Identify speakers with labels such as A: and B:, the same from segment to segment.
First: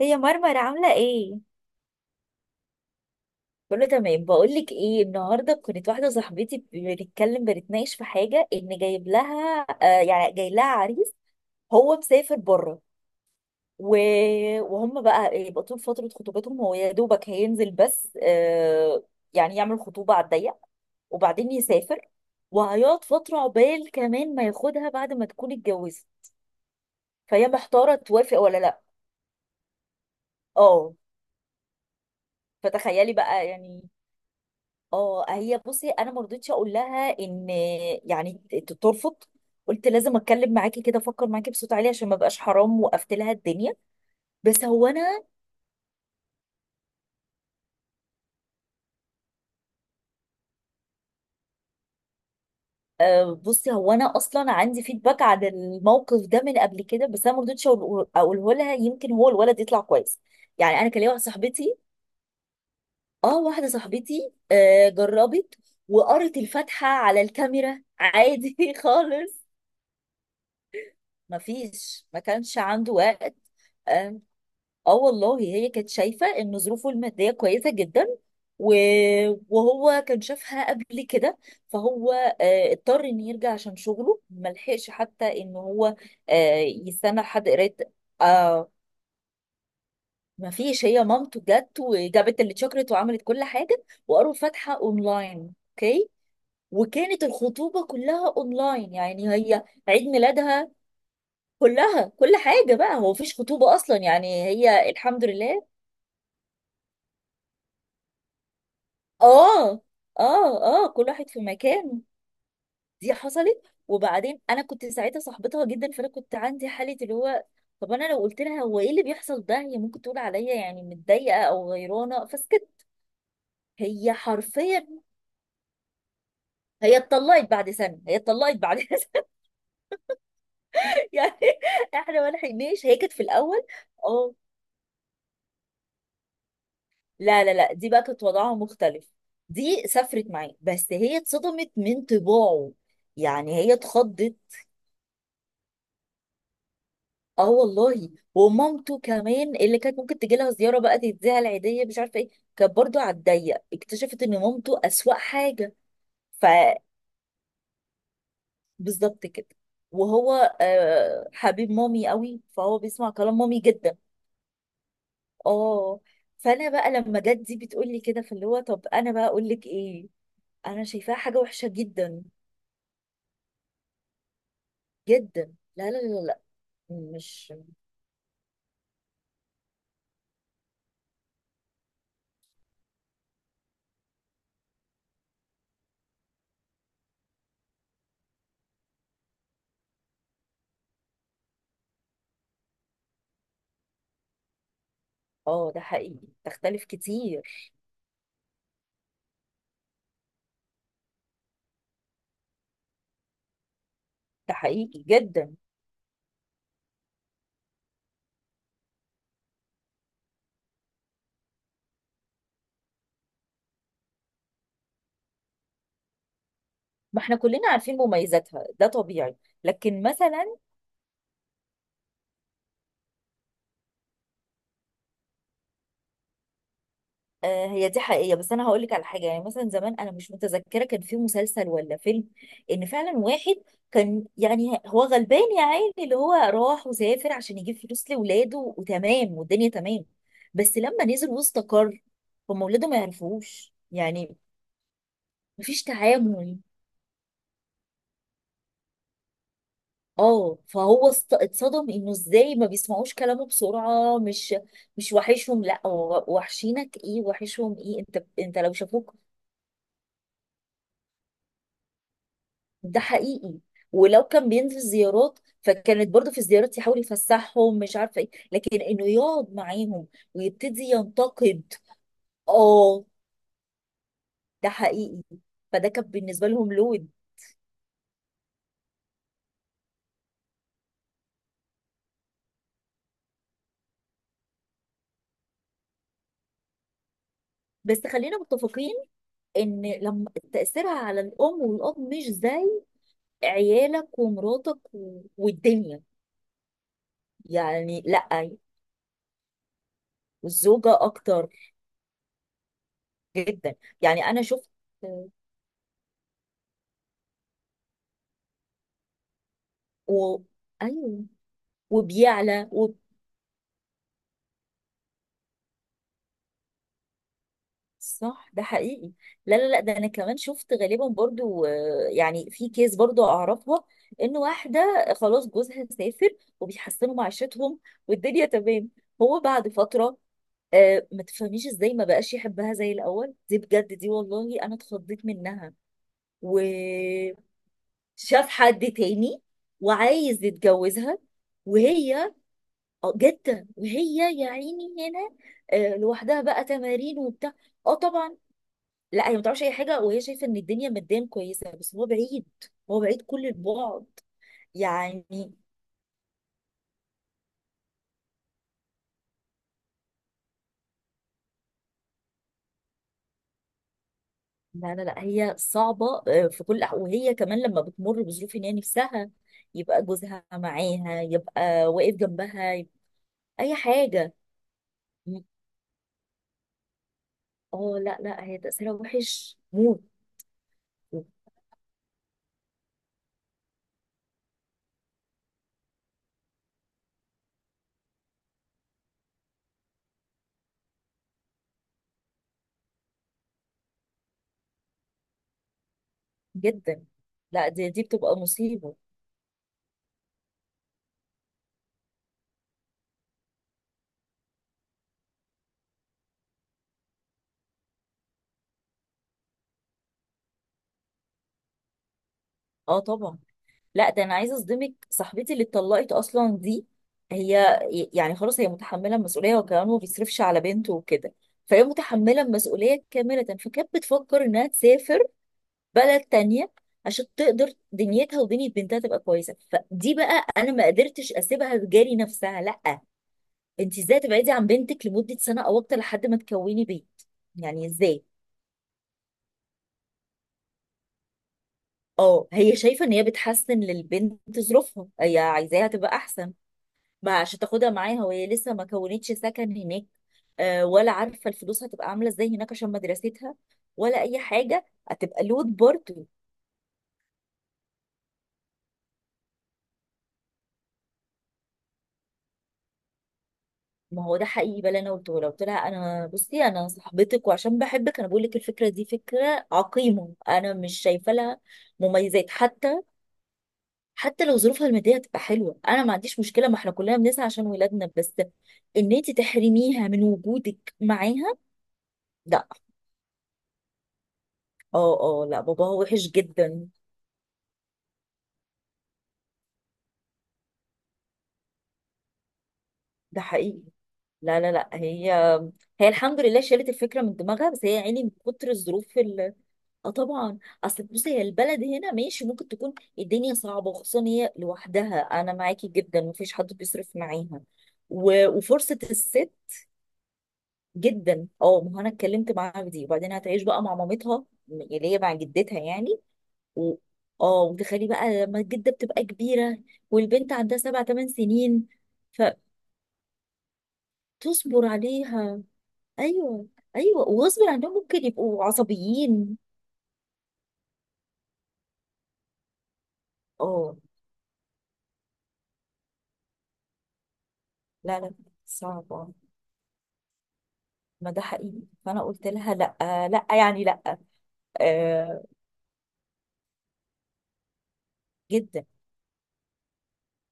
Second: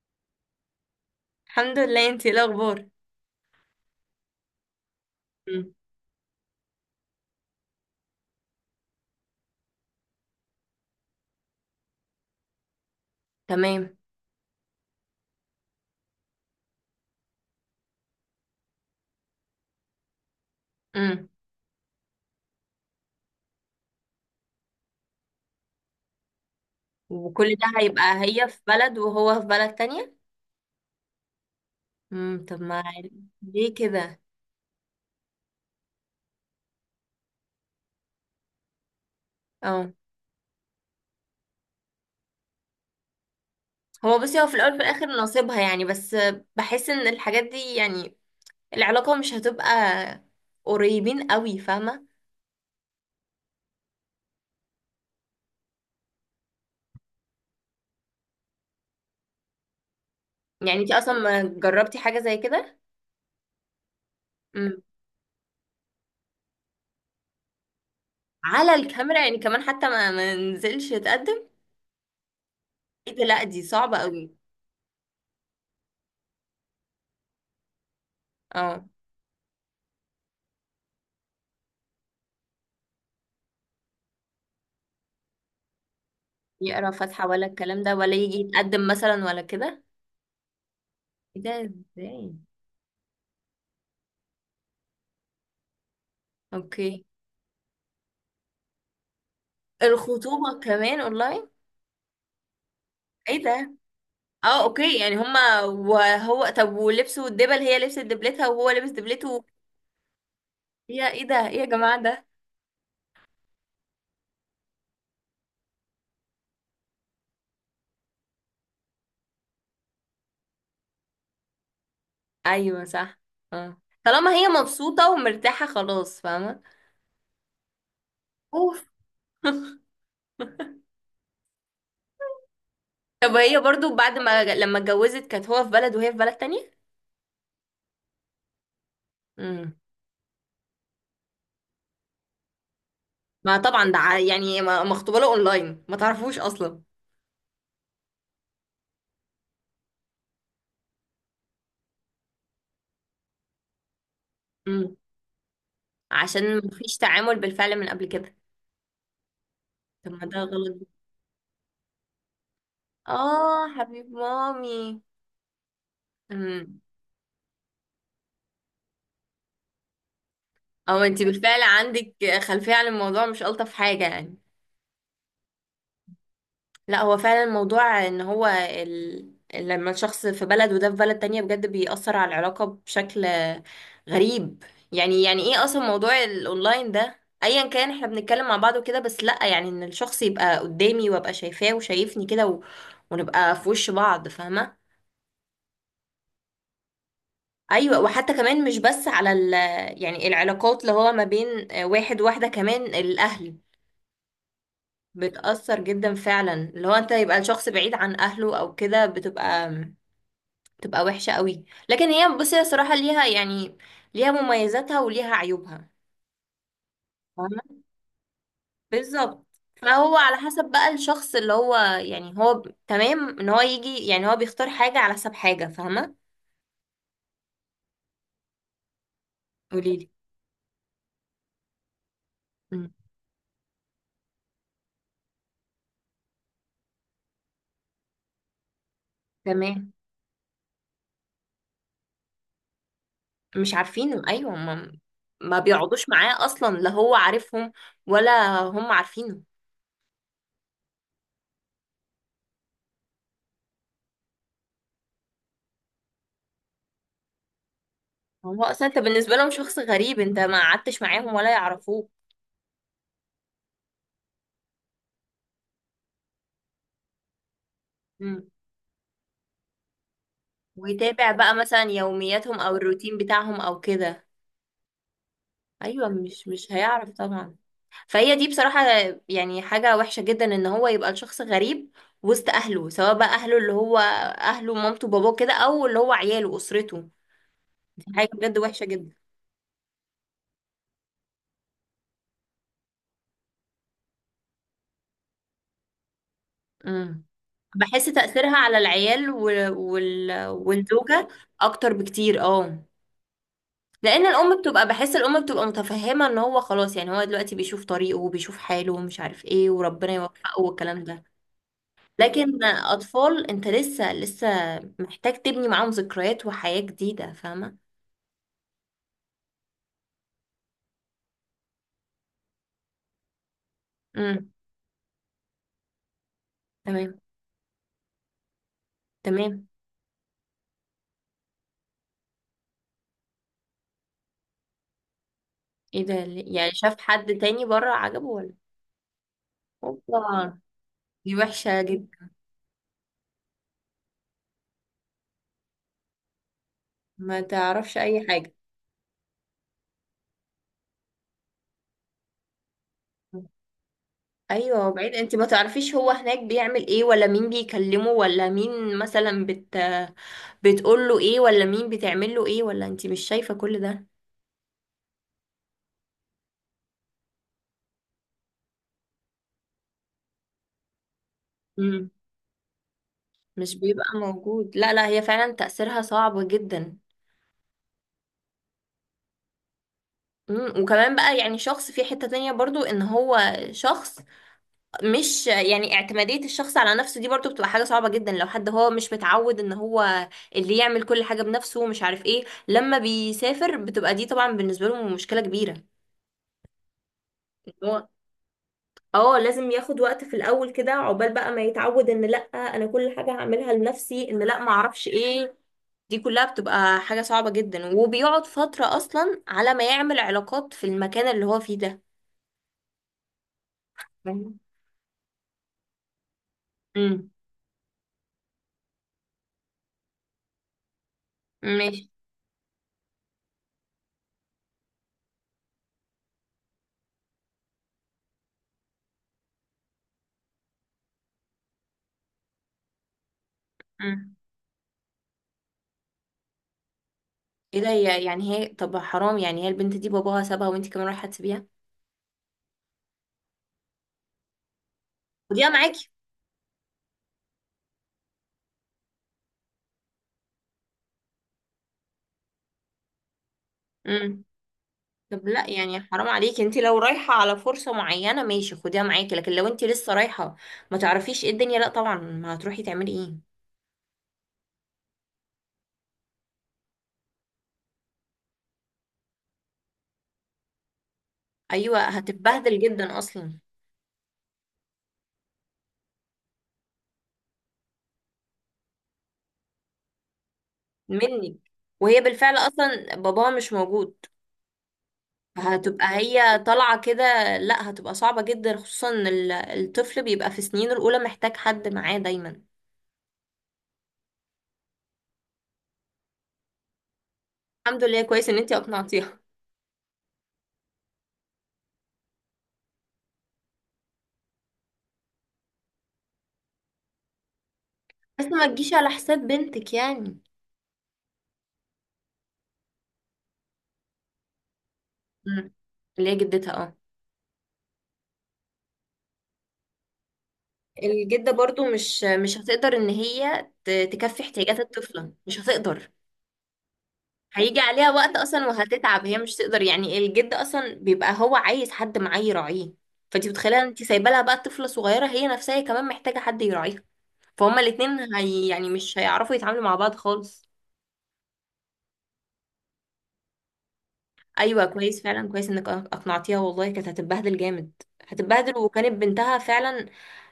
A: هي مرمر عاملة ايه؟
B: الحمد لله، انتي ايه الاخبار؟
A: كله تمام، بقولك ايه؟ النهارده
B: مم.
A: كانت واحدة صاحبتي بنتكلم، بنتناقش في حاجة ان جايب لها جاي لها عريس. هو مسافر بره
B: تمام.
A: و... وهم بقى يبقى طول فترة خطوبتهم هو يا دوبك هينزل بس، يعني يعمل خطوبة على الضيق
B: امم
A: وبعدين يسافر، وهيقعد فترة عقبال كمان ما ياخدها بعد ما تكون اتجوزت. فهي
B: وكل ده
A: محتارة
B: هيبقى
A: توافق
B: هي
A: ولا
B: في
A: لا.
B: بلد وهو في بلد تانية.
A: اه.
B: طب ما.
A: فتخيلي بقى
B: ليه
A: يعني.
B: كده؟
A: اه، هي بصي انا ما رضيتش اقول لها ان يعني ترفض. قلت
B: اه،
A: لازم اتكلم معاكي كده، افكر معاكي بصوت عالي عشان ما بقاش حرام وقفت لها الدنيا.
B: هو بصي، هو في
A: بس
B: الاول وفي
A: هو
B: الاخر
A: انا
B: نصيبها يعني. بس بحس ان الحاجات دي يعني العلاقة مش هتبقى قريبين قوي، فاهمة؟
A: بصي، هو انا اصلا عندي فيدباك عن الموقف ده من قبل كده، بس انا ما رضيتش اقوله لها يمكن هو الولد يطلع كويس.
B: يعني
A: يعني انا
B: انتي
A: كان ليا
B: اصلا
A: واحده
B: ما
A: صاحبتي.
B: جربتي حاجة زي كده؟
A: اه واحده صاحبتي
B: امم.
A: جربت، وقرت الفاتحه على الكاميرا عادي
B: على الكاميرا؟ يعني
A: خالص.
B: كمان حتى ما نزلش يتقدم؟
A: مفيش، ما كانش عنده
B: ايه ده!
A: وقت.
B: لا دي صعبة
A: آه،
B: قوي.
A: اه والله، هي كانت شايفة ان ظروفه المادية كويسة جدا و...
B: اه.
A: وهو كان شافها قبل كده، فهو اضطر ان يرجع عشان شغله، ملحقش حتى ان هو
B: يقرا
A: يستنى
B: فاتحة ولا
A: لحد قراية.
B: الكلام ده، ولا يجي
A: آه،
B: يتقدم مثلا ولا كده؟
A: ما فيش. هي مامته
B: ايه ده؟
A: جت
B: ازاي؟
A: وجابت اللي اتشكرت وعملت كل حاجة، وقروا فاتحة اونلاين. اوكي،
B: اوكي.
A: وكانت الخطوبة كلها اونلاين يعني، هي عيد
B: الخطوبة
A: ميلادها
B: كمان اونلاين؟
A: كلها، كل حاجة بقى. هو مفيش
B: ايه ده؟
A: خطوبة اصلا يعني.
B: اه،
A: هي
B: اوكي، يعني
A: الحمد
B: هما
A: لله.
B: وهو طب ولبسوا الدبل، هي لبست دبلتها وهو لبس دبلته؟
A: اه، اه، اه. كل
B: يا ايه
A: واحد في
B: ده! ايه يا
A: مكانه.
B: جماعة ده!
A: دي حصلت. وبعدين انا كنت ساعتها صاحبتها جدا، فانا كنت عندي حاله اللي هو طب انا لو قلت لها هو ايه اللي بيحصل ده، هي ممكن تقول عليا يعني متضايقه او غيرانه، فسكت.
B: ايوه صح. اه،
A: هي
B: طالما هي
A: حرفيا
B: مبسوطة ومرتاحة خلاص، فاهمة؟
A: هي اتطلقت بعد سنه، هي اتطلقت
B: اوف.
A: بعد سنه. يعني احنا ما لحقناش. هي كانت في
B: طب هي
A: الاول.
B: برضو بعد
A: اه،
B: ما لما اتجوزت كانت هو في بلد وهي في بلد تانية؟
A: لا لا لا، دي بقى كانت وضعها مختلف.
B: امم.
A: دي سافرت معاه، بس هي اتصدمت من طباعه، يعني
B: ما
A: هي
B: طبعا ده
A: اتخضت.
B: يعني مخطوبة له اونلاين، ما تعرفوش اصلا.
A: اه والله. ومامته كمان اللي كانت ممكن تجي لها زياره بقى تديها العيديه مش عارفه ايه، كانت برضو على الضيق. اكتشفت ان مامته
B: امم.
A: اسوأ حاجه.
B: عشان مفيش تعامل بالفعل من قبل كده.
A: فبالظبط كده.
B: طب ما ده
A: وهو
B: غلط.
A: آه، حبيب مامي قوي، فهو بيسمع كلام مامي
B: اه،
A: جدا.
B: حبيب مامي.
A: اه. فانا
B: امم.
A: بقى لما جت دي بتقول لي كده، فاللي هو طب انا بقى اقول لك ايه؟ انا
B: او
A: شايفاها
B: انت
A: حاجه
B: بالفعل
A: وحشه
B: عندك
A: جدا.
B: خلفية عن الموضوع، مش ألطف حاجة يعني.
A: جدا، لا لا لا لا.
B: لا، هو فعلا
A: مش
B: الموضوع ان هو لما الشخص في بلد وده في بلد تانية بجد بيأثر على العلاقة بشكل غريب. يعني ايه اصلا موضوع الاونلاين ده، ايا كان احنا بنتكلم مع بعض وكده، بس لا يعني ان الشخص يبقى قدامي وابقى شايفاه وشايفني كده، ونبقى في وش بعض، فاهمة؟
A: اه ده حقيقي، تختلف كتير.
B: ايوه، وحتى كمان مش بس على يعني العلاقات اللي هو ما بين واحد وواحده، كمان الاهل
A: ده حقيقي جدا.
B: بتأثر جدا فعلا، اللي هو انت يبقى الشخص بعيد عن اهله او كده، بتبقى وحشه قوي. لكن هي بصي، هي صراحه ليها يعني ليها مميزاتها وليها عيوبها.
A: ما احنا كلنا
B: فاهمة؟
A: عارفين مميزاتها، ده طبيعي.
B: بالظبط.
A: لكن
B: فهو على
A: مثلا
B: حسب بقى الشخص اللي هو، يعني هو تمام ان هو يجي، يعني هو بيختار حاجه على حسب حاجه، فاهمه؟
A: هي دي حقيقية، بس انا هقول لك على حاجة. يعني مثلا زمان،
B: قوليلي.
A: انا مش متذكرة كان في مسلسل ولا فيلم، ان
B: مم.
A: فعلا واحد كان يعني هو غلبان يا عيني، اللي هو راح وسافر عشان يجيب فلوس لاولاده، وتمام والدنيا
B: تمام.
A: تمام. بس لما نزل واستقر، هم اولاده ما يعرفوش
B: مش عارفين،
A: يعني،
B: ايوه، ما
A: مفيش
B: بيقعدوش معاه
A: تعامل.
B: اصلا، لا هو عارفهم ولا هم عارفينه.
A: اه فهو اتصدم انه ازاي ما بيسمعوش كلامه بسرعه، مش وحشهم. لا، هو وحشينك ايه وحشهم ايه؟ انت انت
B: هو
A: لو
B: اصلا انت
A: شافوك.
B: بالنسبه لهم شخص غريب، انت ما قعدتش معاهم ولا يعرفوك.
A: ده حقيقي. ولو كان بينزل زيارات، فكانت برضه في الزيارات يحاول يفسحهم مش عارفه ايه،
B: مم.
A: لكن انه يقعد معاهم ويبتدي
B: ويتابع بقى
A: ينتقد.
B: مثلا يومياتهم او
A: اه
B: الروتين بتاعهم او كده؟
A: ده حقيقي. فده كان
B: ايوه، مش
A: بالنسبه
B: مش
A: لهم لود.
B: هيعرف طبعا. فهي دي بصراحه يعني حاجه وحشه جدا، ان هو يبقى الشخص غريب وسط اهله، سواء بقى اهله اللي هو اهله مامته باباه كده، او اللي هو عياله اسرته. دي
A: بس
B: حاجه
A: خلينا
B: بجد وحشه
A: متفقين
B: جدا.
A: ان لما تاثيرها على الام والاب مش زي عيالك ومراتك والدنيا،
B: امم.
A: يعني
B: بحس
A: لا.
B: تأثيرها على العيال
A: والزوجة
B: والزوجة
A: أكتر،
B: أكتر بكتير، اه.
A: جدا. يعني
B: لأن
A: أنا
B: الأم
A: شفت.
B: بحس الأم بتبقى متفهمة إن هو خلاص، يعني هو دلوقتي بيشوف طريقه وبيشوف حاله ومش عارف إيه، وربنا
A: و...
B: يوفقه والكلام ده.
A: أيوه.
B: لكن
A: وبيعلى وب...
B: أطفال، أنت لسه محتاج تبني معاهم ذكريات وحياة جديدة، فاهمة؟
A: صح، ده حقيقي. لا لا لا، ده أنا كمان شفت غالبا. برضو يعني في كيس برضو أعرفها، إن
B: امم.
A: واحدة خلاص جوزها سافر وبيحسنوا
B: تمام.
A: معيشتهم والدنيا تمام. هو
B: تمام.
A: بعد فترة ما تفهميش ازاي ما بقاش يحبها زي الأول. دي بجد، دي والله أنا اتخضيت منها.
B: إيه ده؟
A: و...
B: يعني شاف حد تاني بره عجبه
A: شاف
B: ولا؟
A: حد تاني وعايز
B: هوبا.
A: يتجوزها.
B: دي وحشة جدا.
A: وهي جدة، وهي يا عيني هنا لوحدها بقى، تمارين
B: ما
A: وبتاع. اه
B: تعرفش أي
A: طبعا.
B: حاجة.
A: لا هي ما تعرفش اي حاجه، وهي شايفه ان الدنيا ماديا كويسه، بس هو بعيد، هو بعيد كل البعد.
B: ايوه، وبعيد انت ما
A: يعني
B: تعرفيش هو هناك بيعمل ايه، ولا مين بيكلمه، ولا مين مثلا بتقول له ايه، ولا مين بتعمل له ايه، ولا انت مش شايفة كل ده.
A: لا لا لا، هي صعبه في كل وهي كمان لما بتمر بظروف ان هي نفسها يبقى جوزها معاها، يبقى
B: امم.
A: واقف جنبها، يبقى اي
B: مش بيبقى
A: حاجه.
B: موجود. لا، لا، هي
A: م-
B: فعلا تأثيرها صعب جدا.
A: اه لا لا، هي تاثيرها وحش موت.
B: وكمان بقى، يعني شخص في حتة تانية برضو ان هو شخص، مش، يعني اعتمادية الشخص على نفسه دي برضو بتبقى حاجة صعبة جدا، لو حد هو مش متعود ان هو اللي يعمل كل حاجة بنفسه ومش عارف ايه، لما بيسافر بتبقى دي طبعا بالنسبة له مشكلة كبيرة.
A: جدا، لا دي، دي
B: هو
A: بتبقى مصيبة.
B: اه، لازم ياخد وقت في الاول كده عقبال بقى ما يتعود، ان لا انا كل حاجه هعملها لنفسي، ان لا ما اعرفش ايه. دي كلها بتبقى حاجه صعبه جدا، وبيقعد فتره اصلا على ما يعمل علاقات في المكان اللي هو فيه ده،
A: اه طبعا. لا ده انا
B: فاهمة؟
A: عايزه اصدمك، صاحبتي اللي اتطلقت اصلا دي
B: امم.
A: هي يعني خلاص هي متحمله المسؤوليه، وكمان ما بيصرفش على بنته وكده، فهي
B: ماشي.
A: متحمله المسؤوليه كامله. فكانت بتفكر انها تسافر بلد تانية عشان تقدر دنيتها ودنيا بنتها تبقى كويسه. فدي بقى انا ما قدرتش اسيبها تجاري نفسها. لا، انت ازاي
B: امم.
A: تبعدي عن بنتك لمده سنه او اكتر لحد ما تكوني بيت؟
B: ايه
A: يعني
B: ده؟ هي،
A: ازاي؟
B: يعني هي طب حرام، يعني هي البنت دي باباها سابها وانت كمان رايحه تسيبيها.
A: اه هي شايفة ان هي بتحسن للبنت ظروفها، هي
B: خديها
A: عايزاها
B: معاكي.
A: تبقى احسن. ما عشان تاخدها معاها، وهي لسه ما كونتش سكن هناك ولا عارفة الفلوس هتبقى عاملة ازاي هناك عشان مدرستها، ولا اي
B: امم.
A: حاجة. هتبقى
B: طب لا،
A: لود
B: يعني
A: برضه.
B: حرام عليكي، انت لو رايحه على فرصه معينه ماشي، خديها معاكي، لكن لو انت لسه رايحه ما تعرفيش ايه الدنيا، لا طبعا، ما هتروحي تعملي ايه؟
A: ما هو ده حقيقي بقى اللي انا قلته، لو قلت لها انا بصي انا صاحبتك، وعشان بحبك انا بقول لك الفكرة دي فكرة عقيمة، انا مش شايفة لها
B: ايوه،
A: مميزات
B: هتتبهدل
A: حتى.
B: جدا اصلا.
A: حتى لو ظروفها الماديه تبقى حلوه انا ما عنديش مشكله، ما احنا كلنا بنسعى عشان ولادنا، بس ان انت تحرميها من وجودك معاها
B: منك. وهي بالفعل
A: لا.
B: اصلا باباها مش موجود.
A: اه اه، لا باباها
B: هتبقى
A: وحش
B: هي
A: جدا.
B: طالعه كده. لا، هتبقى صعبه جدا خصوصا ان الطفل بيبقى في سنينه الاولى محتاج حد معاه دايما.
A: ده حقيقي. لا لا لا، هي هي الحمد لله شالت الفكره من دماغها، بس هي يا
B: الحمد لله،
A: عيني من
B: كويس ان
A: كتر
B: انتي
A: الظروف
B: اقنعتيها.
A: اه طبعا. اصل بصي هي البلد هنا ماشي، ممكن تكون الدنيا صعبه، وخصوصا هي لوحدها انا معاكي جدا، مفيش حد بيصرف معاها
B: بس ما تجيش
A: وفرصه
B: على حساب
A: الست.
B: بنتك يعني.
A: جدا اه، ما هو انا اتكلمت معاها في دي. وبعدين هتعيش بقى مع مامتها اللي هي مع
B: مم.
A: جدتها يعني.
B: اللي هي جدتها،
A: و...
B: اه.
A: اه، وتخلي بقى لما الجده بتبقى كبيره والبنت عندها سبع ثمان
B: الجده برضو
A: سنين
B: مش هتقدر ان هي تكفي احتياجات
A: فتصبر
B: الطفله، مش
A: عليها.
B: هتقدر.
A: ايوه، ايوه وغصب
B: هيجي
A: عنهم
B: عليها
A: ممكن
B: وقت
A: يبقوا
B: اصلا وهتتعب، هي مش
A: عصبيين.
B: تقدر يعني، الجد اصلا بيبقى هو عايز حد معاه يراعيه. فانت متخيله،
A: اه
B: انت سايبه لها بقى طفله صغيره، هي نفسها كمان محتاجه حد يراعيها. فهما
A: لا لا،
B: الاتنين، هي يعني
A: صعب
B: مش
A: اه.
B: هيعرفوا يتعاملوا مع بعض خالص.
A: ما ده حقيقي فانا قلت لها لا، لا يعني لا.
B: ايوه، كويس
A: آه
B: فعلا، كويس انك اقنعتيها، والله كانت هتتبهدل جامد. هتتبهدل،
A: جدا.
B: وكانت بنتها فعلا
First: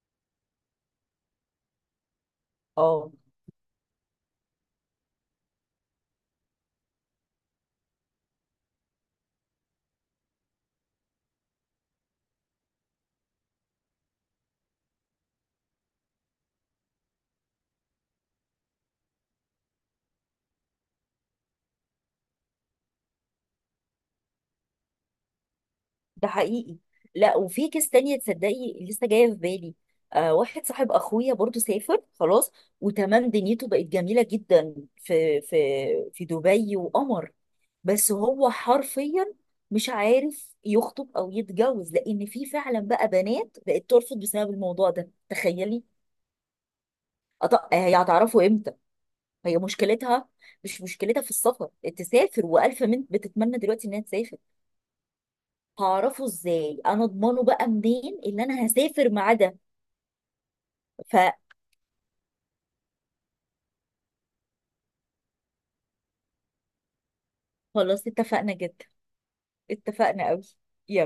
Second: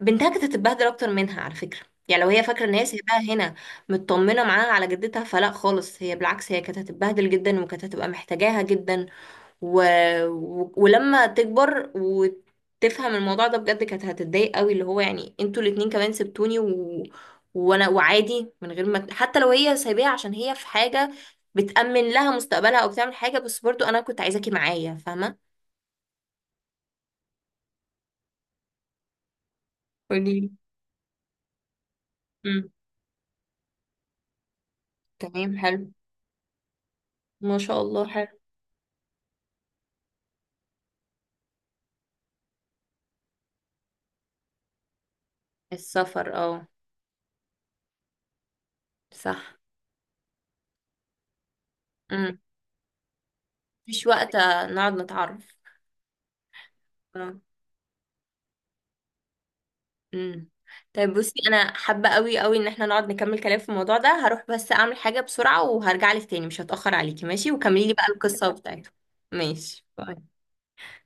B: بنتها كانت هتتبهدل اكتر منها على فكره. يعني لو هي فاكره ان هي
A: اه
B: سايباها هنا مطمنه معاها على جدتها، فلا خالص، هي بالعكس هي كانت هتتبهدل جدا وكانت هتبقى محتاجاها جدا، و... ولما تكبر وتفهم الموضوع ده بجد كانت هتتضايق قوي، اللي هو يعني انتوا الاتنين كمان سبتوني، وانا، وعادي من غير ما، حتى لو هي سايباها عشان هي في حاجة بتأمن لها مستقبلها او بتعمل حاجة، بس برضو انا كنت عايزاكي معايا، فاهمة؟
A: ده حقيقي. لا وفي كيس تانية تصدقي لسه جاية في بالي. آه
B: قوليلي.
A: واحد صاحب أخويا برضو سافر خلاص،
B: امم.
A: وتمام دنيته بقت جميلة جدا في في
B: تمام، حلو.
A: في دبي، وقمر.
B: ما شاء الله،
A: بس
B: حلو.
A: هو حرفيا مش عارف يخطب أو يتجوز، لأن في فعلا بقى بنات بقت ترفض بسبب الموضوع ده، تخيلي.
B: السفر، اه.
A: هي هتعرفه إمتى؟
B: صح.
A: هي مشكلتها مش مشكلتها في السفر،
B: امم.
A: تسافر وألف بنت بتتمنى دلوقتي إنها
B: مفيش وقت
A: تسافر.
B: نقعد نتعرف.
A: هعرفه ازاي، انا
B: آه.
A: اضمنه بقى منين اللي انا هسافر معاه ده؟
B: امم. طيب بصي، انا حابه قوي قوي ان احنا نقعد نكمل كلام في الموضوع ده، هروح بس اعمل حاجه بسرعه وهرجع لك تاني، مش هتاخر عليكي ماشي، وكملي لي بقى
A: فخلاص
B: القصه
A: اتفقنا جدا،
B: بتاعته. ماشي،
A: اتفقنا
B: باي.
A: قوي.